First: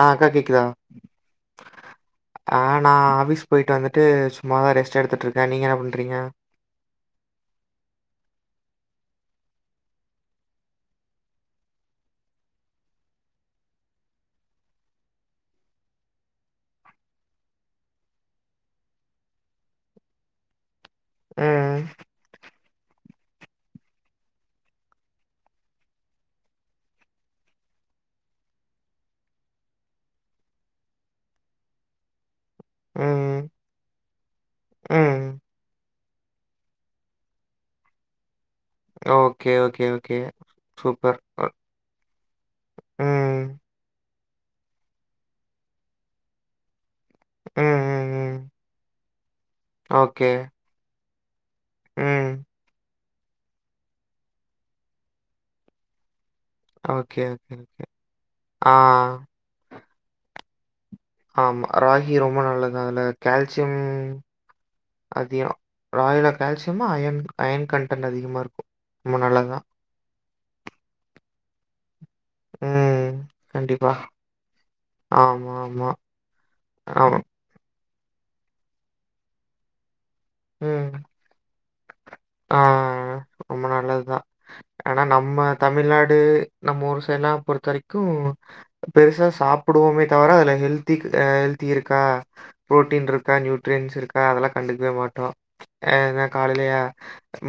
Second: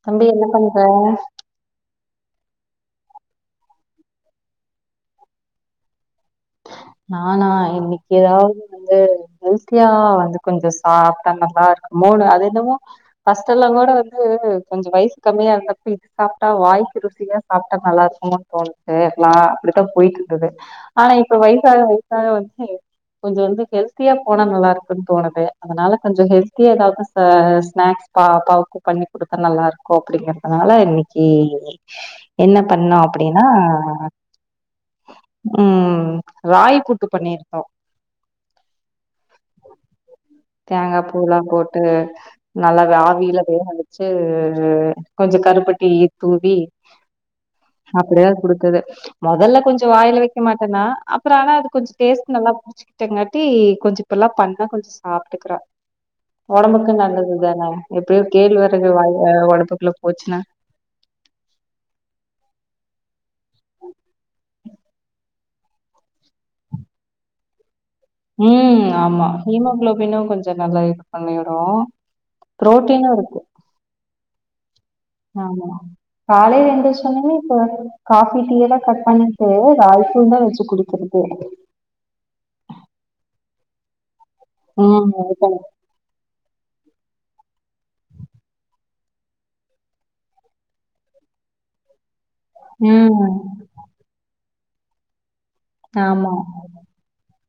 அ தம்பி அக்கா என்ன கேக்குதா பண்ற ஆ நா ஆஃபீஸ் போய்டு வந்துட்டு சும்மாதா ரெஸ்ட் எடுத்துட்ருக்க நீங்க என்ன பண்றீங்க நானா இன்னிக் ஏதாது வந்து ஹெல்த்யா வந்து கொஞ்ச சாப்டா நல்லா இருக்கு மோணு அது என்னமோ ஃபஸ்ட் எல்லா கூட வந்து கொஞ்சோ வயசு கம்மியா இருந்தப்ப சாப்டா வாய்க்கி ருசியா சாப்டா நல்லா இருக்குமோன் தோணுச்சி லா அப்டிதா போயிட் இருந்தது ஆனா இப்ப வயசாக ம். வயசாக வந்து கொஞ்சோ வந்து ஹெல்த்தியா போனா நல்லா இருக்குன் தோணுது அதனால கொஞ்ச ஹெல்த்தியா ஏதாவது ச ஸ்நாக்ஸ் பாப்பாவுக்கு பண்ணி குடுத்த நல்லா இருக்கு அப்டிங்றதுனால இன்னக்கி என்ன பண்ணோ அப்டினா ம். ம். ம் ராய் கூட்டு பண்ணிருந்தோ ஓகே ஓகே ஓகே தேங்கா சூப்பர். பூலா அ போட்டு நல்லா அத ஆவில ம். வேக வச்சி கொஞ்சோ கருப்பட்டி தூவி ம், ம், அப்டிதா ம். குடுக்குது மெரதல்ல கொஞ்சோ வாயில ஓகே. வக்க மாட்டேன்னா அப்ரோ ஆனா அது கொஞ்சோ ம். டேஸ்ட் நல்லா புடிச்சிக்கிட்டங்காட்டி கொஞ்சோ இப்பெல்லா பண்ணா கொஞ் சாப்ட்டுக்றா உடம்புக்கு ஓகே, நல்லது ஓகே. தான எப்டியோ ஆ கேள்வரகு வாய் உடம்புக்குல் போச்சினா ஆமா ராகி ரொம்ப நல்லதா அதுல கால்சியம் அதியோ ராகில கால்சியமா அயன் அயன் கண்ட் ம் ஆமா ஹீமோகுளோபினு கொஞ்ச நல்லா இது பண்ணிடு பு்ரோட்டினு இருக்கு கண்டிபா ஆமா காலைல ஆமா. எந்ச்சொனேவே காபி டீயல்லா கட் பண்ணிட்டு ராகியு தா வச்சி குடிக்கற்து அ அ அ ரொம்ப நல்லதுதா ஆனா ம். நம்ம இப்ப- தமிழ்நாடு நம்ம ஊர் சைட்ல்லா பொறுத்த வரிக்கு பெருசா சாப்டுவோமே தவர அதுல ஹெல்தி் அ ஹெல்தி இருக்கா புரோட்டீன்ருக்கா ம். நியூட்ரியன்ஸ் இருக்கா அதெல்லா கண்டுக்கவே மாட்டோ அ எத ஆமா. காலைலயா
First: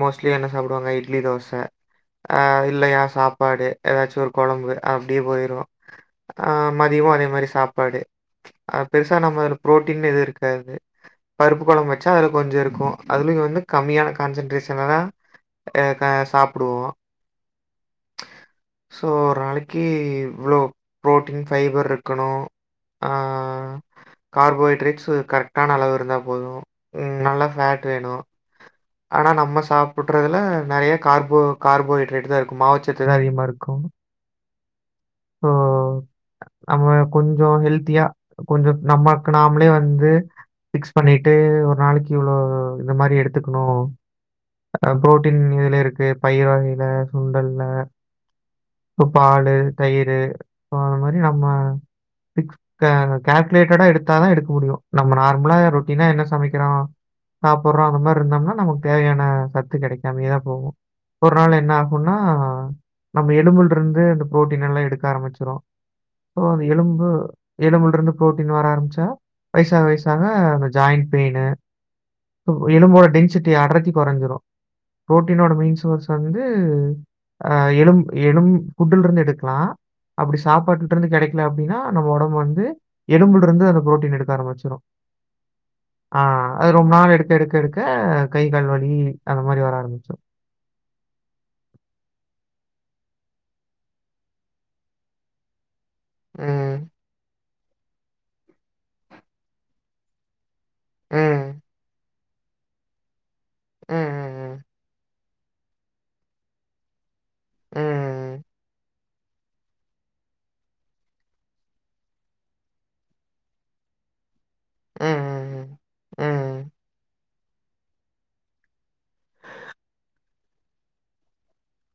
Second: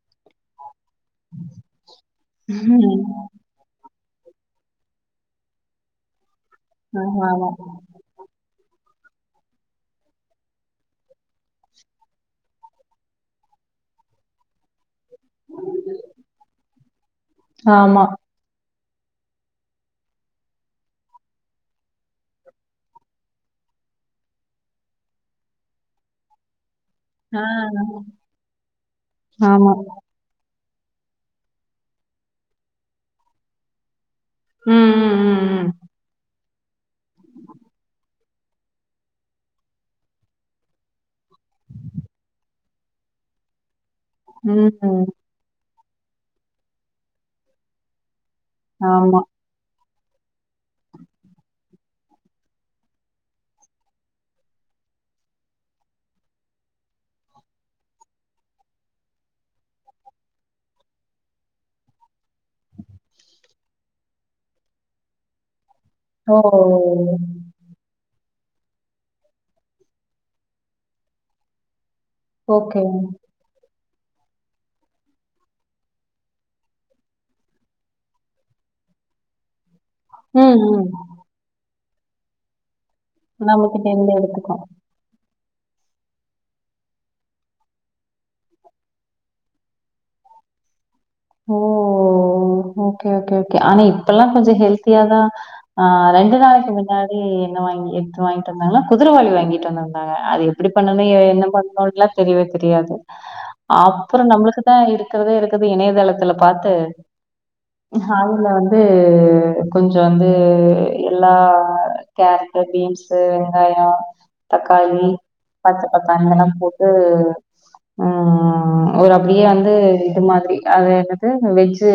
மோஸ்ட்லி என்ன சாப்டுவாங்க இட்லி தோச ஆ ம். இல்லயா சாப் பாடு ஏதாச்சும் ஒரு கொழம்பு அப்டியே போயிரு ஆ மதியமு அதே மரி ஆமாமா. சாப்பாடு பெருசா நம்ம புரோட்டீன் எது இருக்காது பருப்பு கொழம்பு வச்சா அதுல கொஞ்ச இருக்கு அதுலயு வந்து கம்மியா கான்சென்ட்ரேஷனனா ஏ க சாப்டுவோ ஆமா சோ ஒரு நாளைக்கி இவ்ளோ புரோட்டீன் ஃபைபர் இருக்கணு ஆ கார்போஹைட்ரேட்ஸ் கரெக்டான அளவு இருந்தா போது ம் ஆ. நல்லா ஃபேட் வேணு ஆனா நம்ம ஆமா. சாப்புட் ண்றதுல நறைய கார்போ கார்போஹைட்ரேட் தா இருக்கு மாவுசத்து தா அதிகமா இருக்கும் ம் ம் ஸோ, நம்ம கொஞ்சொ ஹெல்த்தியா கொஞ்சோ நமக் நாம்ளே வந்து ஃபிக்ஸ் பண்ணீட்டு ஒரு நாளைக் இவ்ளோ இந்த மாரி எடுத்துக்கணு ம், ம். அ ம். ப்ரோட்டீன் எதுல இருக்கு பயிர் வகைல, சுண்டல்ல இப்ப ஆமா. பாலு, தயிரு இப்போ அந்த மாரி நம்ம ஃபிக்ஸ் க கால்க்லேட்டடா எடுத்தாதா எடுக் முடியு நம்ம நார்மலா ரொட்டீனா என்ன சமைக்கிறோ சாப்பட்றோ அந்த மார் இருந்தம்னா நமக் தேவையான சத்து கெடைக்காமயே தா போவு ஒரு நாள் என்னாகுன்னா நம்ம எலும்புல்ருந்து இந்த ப்ரோட்டீனெல்லா எடுக்க ஆரமிச்சிரு ஓ! போ அந்த எலும்பு எலுபுல்ருந்து ப்ரோட்டீன் வர ஆரமிச்சா வயசாக வயசாக அந்த ஜாய்ன் பெய்னு போ ஓகே. எலும்போட டென்சிட்டி அடர்த்தி கொறஞ்சிரு ப்ரோட்டீனோட மெய்ன் சோர்ஸ் வந்து ஆ எலும் எலும் ஃபுட்டுல்ருந்து எடுக்க ற்தா அப்டி ம், ம். சாப்பாட்டுட்ருந்து கெடைக்கல அப்டின்னா நம்ம ஒடம்பு வந்து எலும்புல்ருந்து நமக்கு அந்த தெரிஞ்ச ப்ரோட்டீன் எடுக்க எடுத்துக்கும். ஆரமிச்சிரு ஆ அது ரொம்ப நாள் எடுக்க எடுக்க எடுக்க கை கால்வலி அந்த மாரி வர ஆரமிச்சிரு ஓ ஓகே ஓகே ஓகே ஆனா இப்பெல்லா கொஞ்ச ஹெல்த்தியாதா ஆ ரெண்டு நாளைக் ம். முன்னாடி என்ன வாங்கி எட்த்து வாங்கிட்டு வந்தாங்கனா குதிரவாலி வாங்கிட்டு வந்திருந்தாங்க அது எப் பிடி பண்ணனு எ என்ன ம். பண்ணனுல்லா தெரியவே தெரியாது அப்பறோ நம்ளுக்கு ம். தா இருக் கற்தே இருக்குது இணையதளத்துல பாத்து ம். ம். அதுல வந்து கொஞ்ச வந்து எல்லா கேரட்டு, பீம்ஸு, வெங்காயோ, தக்காளி, ம். பச்ச பட்டாணி எல்லா ம். போட்டு அ ஒரு அப்டியே வந்து இது மாதிரி அது என்னது வெஜ்ஜு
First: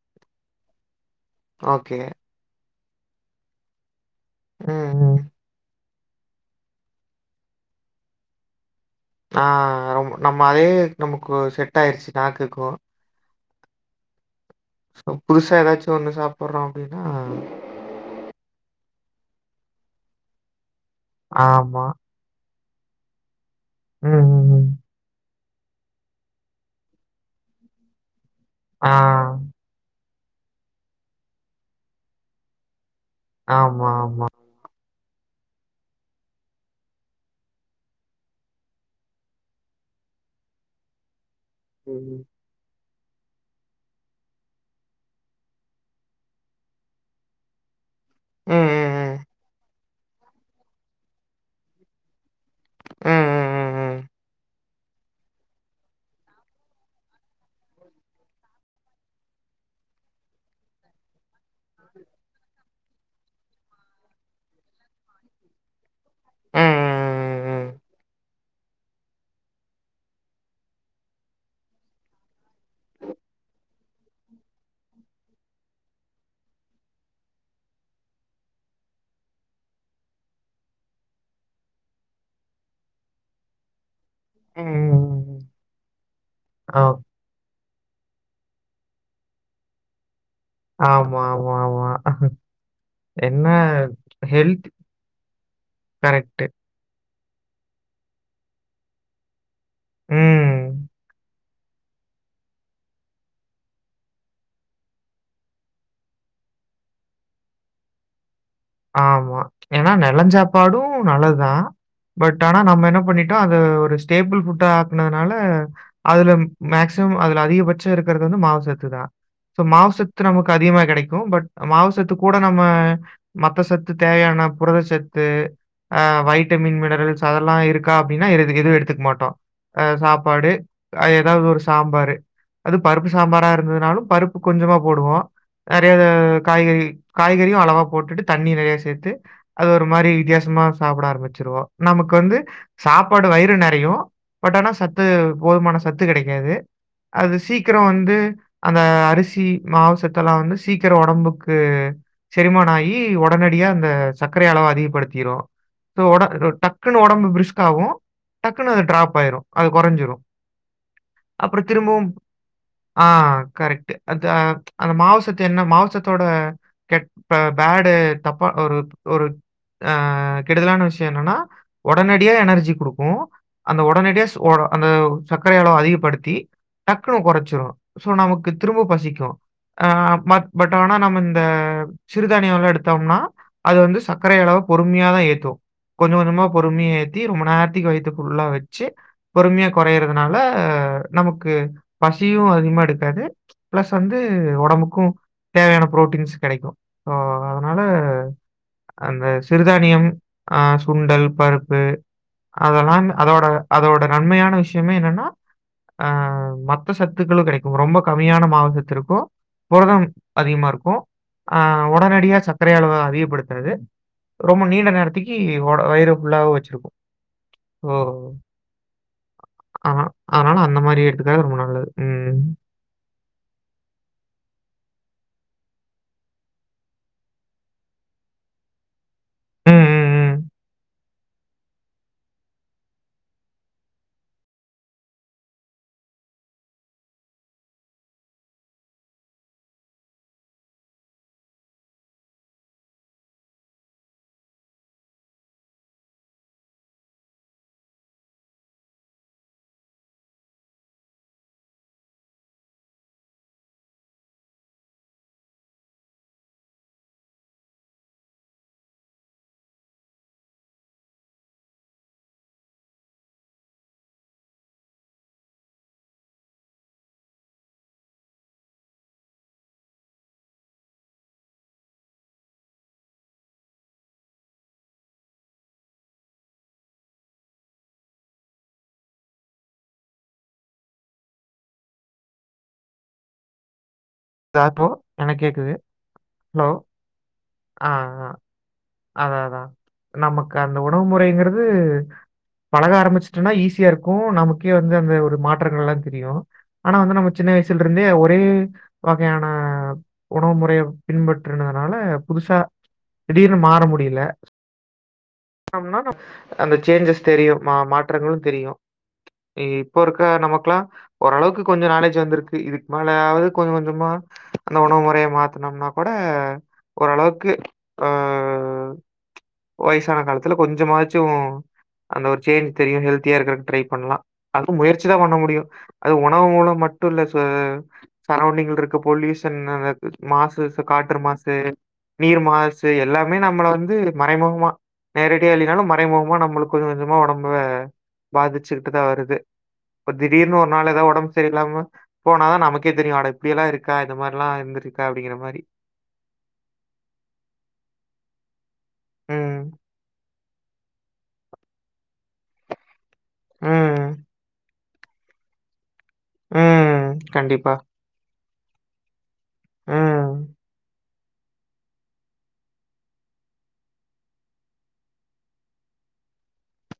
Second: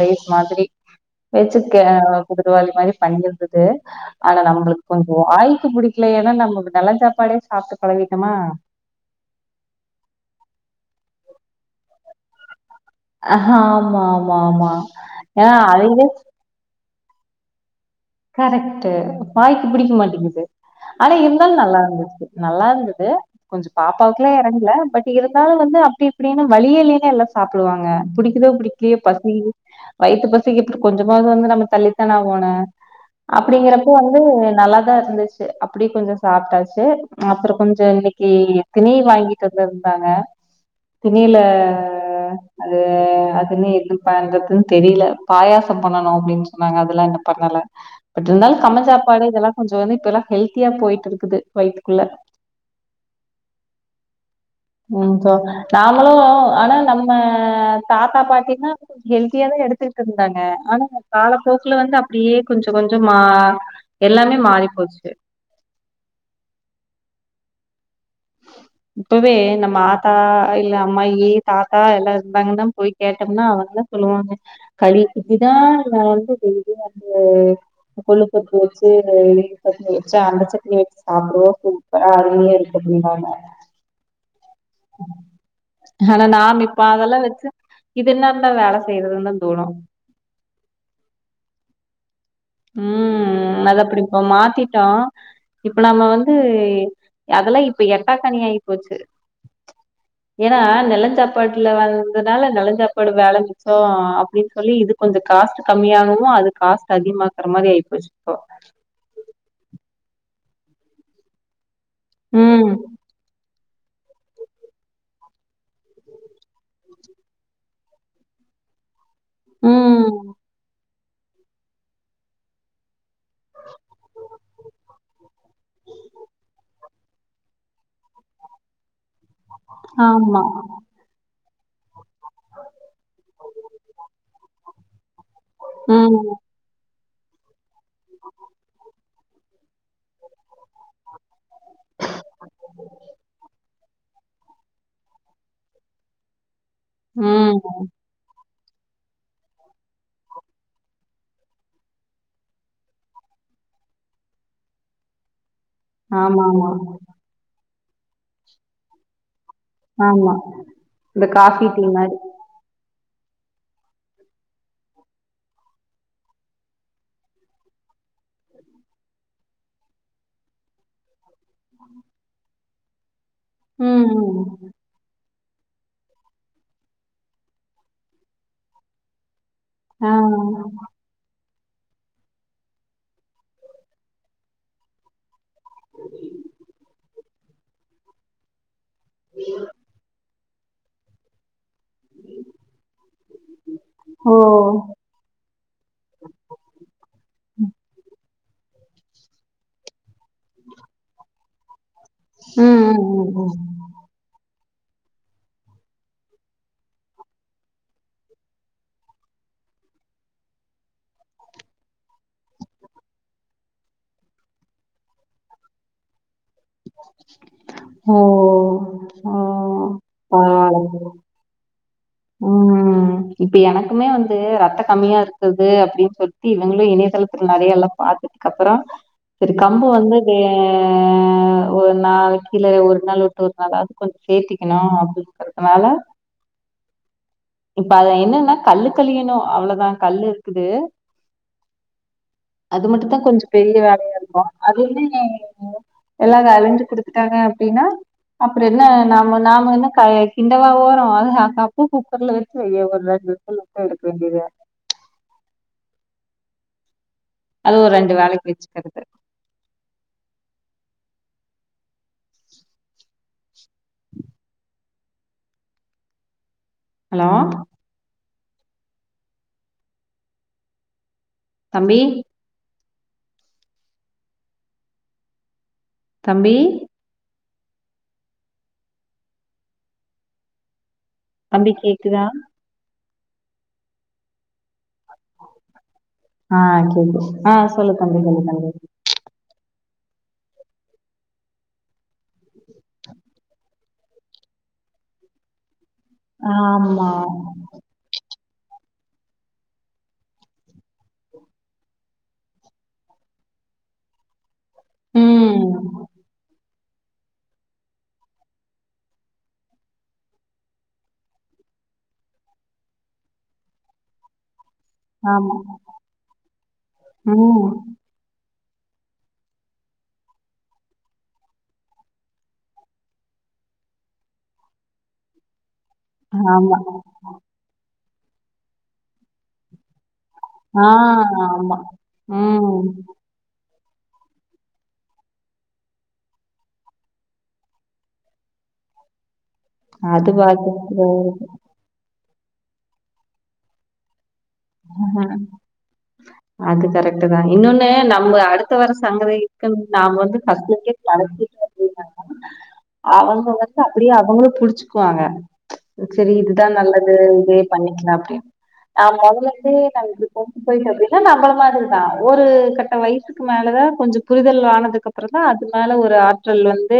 ரைஸ் மாதிரி வெச்சிர்க்கே ஓகே. குதிரவாலி மாரி பண்ணீர்ந்தது ஆனா ம். நம்ளுக் வந்து ம். வாய்க்கு புடிக்கல ஏனா நம்ம நெலஞ்சாப்பாடே சாப்ட்டு பழகிட்டோமா ஆ ரொம் நம்ம அதே நமக்கு செட்டாய்ருச்சு நாக்குக்கு ஆமா ஆமா ஆமா சோ ஏன்னா புதுசா எதாச்சு அதுவே ஒன்னு சாப்பட்றோ அப்டின்னா கரெக்ட்டு வாய்க்கு பிடிக் மாட்டிங்கிது ஆனா இருந்தாலு ஆமா. நல்லார்ந்துச்சி நல்லார்ந்துது கொஞ்ச ம். பாப்பாவுக்லா ம். எறங்கல ம். பட் இருந்தாலு வந்து அப்டி இப்டினு வழியே இல்லீன்னா எல்லா சாப்ட்ருவாங்க புடிக்குதோ ஆ. புடிக்கலயோ பசி வயித்து பசிக்கு எப்டியு கொஞ்சமாவ்து வந்து நம்ம தள்ளித்தான ஆகோணு ஆமா, அப்பிடிங்கிறப்போ வந்து ஆமா. நல்லாதா இருந்துச் சு அப்டியே கொஞ்ச சாப்ட்டாச்சு அ அப்பறோ கொஞ்ச இன்னைக்கி திணை வாங்கிட்டு வந்திர்ந்தாங்க திணைல ம். அது அதுன்னா என்ன பண்றதுன் தெரில பாயாசம் பண்ணனு அப்டின் சொன்னாங்க அதுலா இன்னு பண்ணல பட் ருந்தாலு கம்மஞ் ம். சாப்பாடு இதெல்லா கொஞ்சோ வந்து இப்பெல்லா ஹெல்த்தியா போய்ட்டுருக்குது வயித்துக்குள்ள ம். ம். ம். ம் சோ நாமளு ஆனா நம்ம தாத்தா, பாட்டினா ஹெல்த்தியா தா எடுத்துக்ட்ருந்தாங்க ஆனா காலப்போக்குல வந்து அப்டியே கொஞ்ச கொஞ்சமா எல்லாமே மாறி போச்சு ம் ம் ம் ம் இப்பவே நம்ம ஆத்தா அ இல்ல அம்மாயி, தாத்தா எல்லா இர்ந்தாங்கன்னா போய் கேட்டம்னா அவங்கள சொல்லுவாங்க களி இதுதா நாங் வந்து டெய்லி வந்து கொள்ளுப்பருப்பு வச்சு இந்த [unintelligible] சட்னி வெச்சு அந்த சட்னி வெச்சு சாப்புடுவோ சூப்பரா அருமையா இருக்கு அப்டிம்பாங்க ம். ம். ம். ஆனா நாம இப்ப ஓ. அதெல்லா வெச்சு இது என்னத்தா வேல செய்யறதுன்தா தோணு ஆமா ஆமா ஆமா என்ன ம் அது அப்டியிப்போ ஹெல்த் மாத்திட்டோ இப்ப நம்ம வந்து கரெக்ட் அதெல்லா இப்ப எட்டா கனி ஆகி போச்சு ம் ஏன்னா நிலஞ்சாத் பாட்டுல வந்ததால நளைஞ்சாப்படு வேலம்பிச்சோ அப்டின்னு சொல்லி இது கொஞ்சோ காஸ்ட் கம்மியாகவு அது காஸ்ட் அதிகமாக்குற மாரி ஆயிப்போச்சு இப்போ ஆமா ஏன்னா நெலன் சாப்பாடு நல்லதுதா பட் ஆனா ம் நம்ம என்ன பண்ணிட்டோ இத ஒரு ஸ்டேபிள் ஃபுட்டா ஆக்குனதுனால அதுல மேக்சிமம் அதுல அதிகபட்ச இருக்கிறது வந்து மாவுசத்து தா சோ மாவுசத்து ம் நமக்கு அதிகமா கெடைக்கு பட் மாவுசத்து கூட நம்ம மத்த சத்து தேவயான புரத சத்து அ வைட்டமின் மினரல்ஸ் அதெல்லா இருக்கா அப்டின்னா எது எதுவு எடுத்துக்க மாட்டோ அ ஆமா சாப்பாடு ஏதாவது ஒரு சாம்பாரு அது பருப்பு சாம்பாரா இருந்ததுனாலு பருப்பு கொஞ்சமா போடுவோ நெறையா ம் காய்கறி காய்கறியு அளவா போட்டுட்டு தண்ணி நெறையா சேத்து அது ஒரு மாரி வித்தியாசமா சாப்பட ஆரம்பிச்சிருவோ நமக்கு வந்து சாப்பாடு வயிறு நெறையு பட் ஆனா சத்து போதுமான சத்து கெடைக்காது அது சீக்கரோ ம் வந்து அந்த அரிசி மாவுசத்தல்லா வந்து சீக்கரோ உடம்புக்கு செரிமான ஆயி கி உடனடியா அந்த சர்க்கர அளவ அதிகப்படுத்திரு சோ உட ஆமாமா ஆமா டக்குன்னு உடம்பு பிரிஸ்க் காவு டக்குன்னு அது டிராப் ஆயிரு அது குறஞ்சிரு ஆமா இந்த அப்புறோ காஃபி டீ திரும்பவு மாரி ஆ கரெக்ட் அந்த அந்த மாவுசத்து என்ன மாவுசத்தோட கெட்ட பேடு தப்பா ஒரு ஒரு கெடுதலான விஷயோ என்னன்னா உடனடியா எனர்ஜி குடுக்கு அந்த ம் உடனடியா ம் இஷ்வா அந்த சர்க்கர அளவ அதிகப்படுத்தி டக்குனு குறச்சிடு சோ நமக்கு திரும்ப பசிக்கு ஆ மத் பட் ஆனா நம்ம இந்த சிறுதானியோ எல்லா எடுத்தோம்னா அது வந்து சர்க்கர அளவ பொறுமையாதா ஏத்து கொஞ்ச கொஞ்சமா பொறுமய ஏத்தி ரொம்ப நேரத்துக்கு வெய்த்த ஃபுல்லா வைக் ச்சு பொறுமையா குறயறதுனால நமக்கு பசியு அதிகமா எடுக்காது பிளஸ் வந்து ஓ உடம்புக்கு தேவயான ப்ரோட்டீன்ஸ் கெடைக்கு ம் அந்த சிறுதானியம் ஆ சுண்டல் பருப்பு அத ம் ம் வாங்க அதோட ம் ம் அதோட நன்மயான விஷயமே என்னன்னா அ மத்த சத்துக்களு கெடைக்கு ரொம்ப கம்மியான மாவுசத்து இருக்கு புரதோம் அதிகமா இருக்கும் ஆ உடனடியா சர்க்கரை அளவ அதிகப்படுத்தாது ரொம்ப நீண்ட நேரத்துக்கி ஓட வயிற ஃபுல்லா வச் சுக்கு ஓ ஓ ஆன அனால அந்த பரவால்ல மாரி எடுத்துக்க ரொம்ப நல்லது ம் ம் இப்ப எனக்குமே வந்து ரத்த கம்மியா இருக்குது அப்டின்னு சொல்லிட்டு இவங்களும் இணையதளத்து நிறய எல்லா பாத்துட்டு அப்புறோ சரி ம், கம்பு ம், வந்து வே ம். ஆ ஆ ஒரு நாளிக்கி கில்ல ஒரு நாள் விட்டு ஒரு நாள் அது கொஞ்சோ சேர்த்திக்கணும் அப்டிங்கிறதுனால இப்ப அது என்னன்னா கல்லு களியணும் அவ்வளோதா கல்லு இருக்குது அது மட்டு தா கொஞ்சம் பெரிய வேலையாயிருக்கும் அதுமே எல்லா அருஞ்சு குடுத்துட்டாங்க அப்டின்னா அப்ற எல்லா நாம நாம என்ன காய கிண்டவா போறோம் அது கப் பு செல்லுல வச்சு வையி ஒரு ரெண் நாள் [unintelligible] எடுக்க வேண்டியது அதுவு ஒரு ரெண்டு வேலக் வெச்சுக்கறது ஹலோ தம்பி தம்பி தம்பி கேக்குதா தா போ என்னக் கேக்குது ஹலோ ஆ சொல்லு தம்பி சொல்லு தம்பி அதாதா நமக்கு அந்த உணவு முறைங்கிறது பழக ஆரம்பிச்ஷ்ட்டனா ஈஸியா இருக்கும் நமக்கே வந்து அந்த ஒரு மாற்றங்கள் லா தெரியும் ஆனா வந்து நம்ம ஆமா சின்ன வயிசுல்ருந்தே ஒரே வகையான உணவு முறைய பின்பற்றுனதுனால புதுசா திடீர்னு மாற முடியில ம். அந்த சேஞ்சஸ் தெரியு மா மாற்றங்கள் தெரியு இப்போருக்க நமக்லா ஓரளவுக்கு கொஞ்சோ நாலேஜ் வந்திருக்கு இதுக்கு மேலாயாது கொஞ்ச கொஞ்சமா அந்த உணவு முறைய ஆமா. மாத்தனும்னா கூட ஓரளவுக்கு ம். ஆ வயிசான காலத்துல கொஞ்ச மாச்சும் அந்த ஒரு சேஞ்ச் தெரியும் ஹெல்தியா இருக்கறக்கு ட்ரை பண்லா அதுவும் முயற்சி தா பண்ண முடியும் அது உணவு ஆமா. மூலம் மட்டு இல்ல ச சரவ்ண்டிங்ல இருக்க பொல்யூஷன்னால மாசு சு ஆ காற்று மாசு ஆமா. நீர் ம். மாசு எல்லா நம்மள வந்து மறைமுகமா நேரடியா இல்லினாலும் மறைமுகமா நம்முளுக்கு கொஞ்ச கொஞ்சமா ஒடம்ப பாதிச்சுக்கிட்டுதா வருது இப்ப அது திடீர்னு ஒரு நாள் எதாவ் ஒடம்பு சரியில்லாம போனாதா நமக்கே தெரியும் அட இப்டியல்லா இருக்கா இந்த மாரிலா இருந்துருக்கா அஹ. அப்டிங்கிற மாரி அது கரெக்ட்டு தா இன்னொன்னு நம்ப அடுத்த வர சந்ததிக்கு ம் நாம வந்து பஸ்ட் [unintelligible] நா என்ன பண்ண அவங்க வந்து அப்பிடியே ம் அவங்களும் புடிச்சுக் வாங்க சரி இதுதா ம் நல்லது இதே கண்டிப்பா பண்ணிக்லா அப்டின் நா மொதல [unintelligible] இருந்து ம் இருக்கும் போய்ன்னு வந்து இவ நம்பள மாதிரி தா ஒரு கட்ட வயசுக்கு மேலதா கொஞ்ச புரிதல் ஆனதுக்கு அப் அப்ற தா அது மேல ஒரு ஆற்றல் வந்து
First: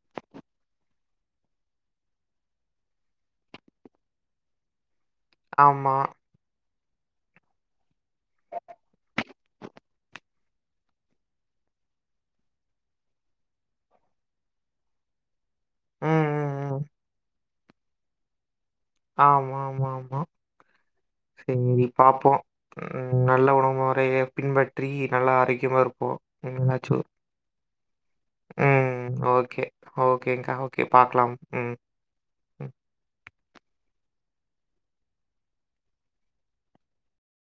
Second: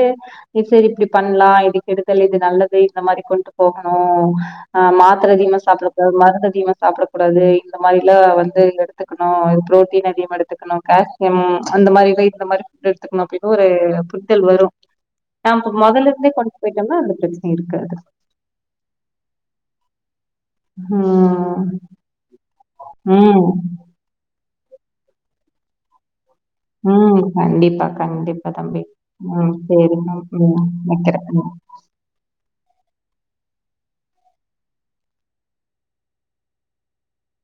இத் சரி இப்டி பண்லா இது கெடுதல் இது நல்லது இந்த மாரி கொண்டு போகணு ஆ மாத்திர அதிகமா சாப்ட ஆமா கூடாது மருந்து அதிகமா சாப்ட கூடாது இந்த மாரிலா வந்து எடுத்துக்குணு புரோட்டீன் அதிகமா எடுத்துக்குணு கேஸ் ம் அந்த மாரி இல்ல இந்த மாரி எடுத்துக்குணு அப்டின்னு ஒரு புரிதல் வரும் நாம்போ மொதல்ல ம் இருந்தே படிச்சு ம் ம் போயிட்டன்னா அந்த பிரச்சன இருக்காது ஆமாமாமா ம் சேரி பாப்போ ம் நல்ல உணவு முறைய பின்பற்றி நல்ல ஆரோக்கியமா இருப்போ இன்னாச்சு ம். கண்டிப்பா, கண்டிப்பா தம்பி. ம் ம். ஓகே சரிங்க. ஓகேங்கா ம். ஓகே பாக்லா வைக்கிறேன். ம் ம்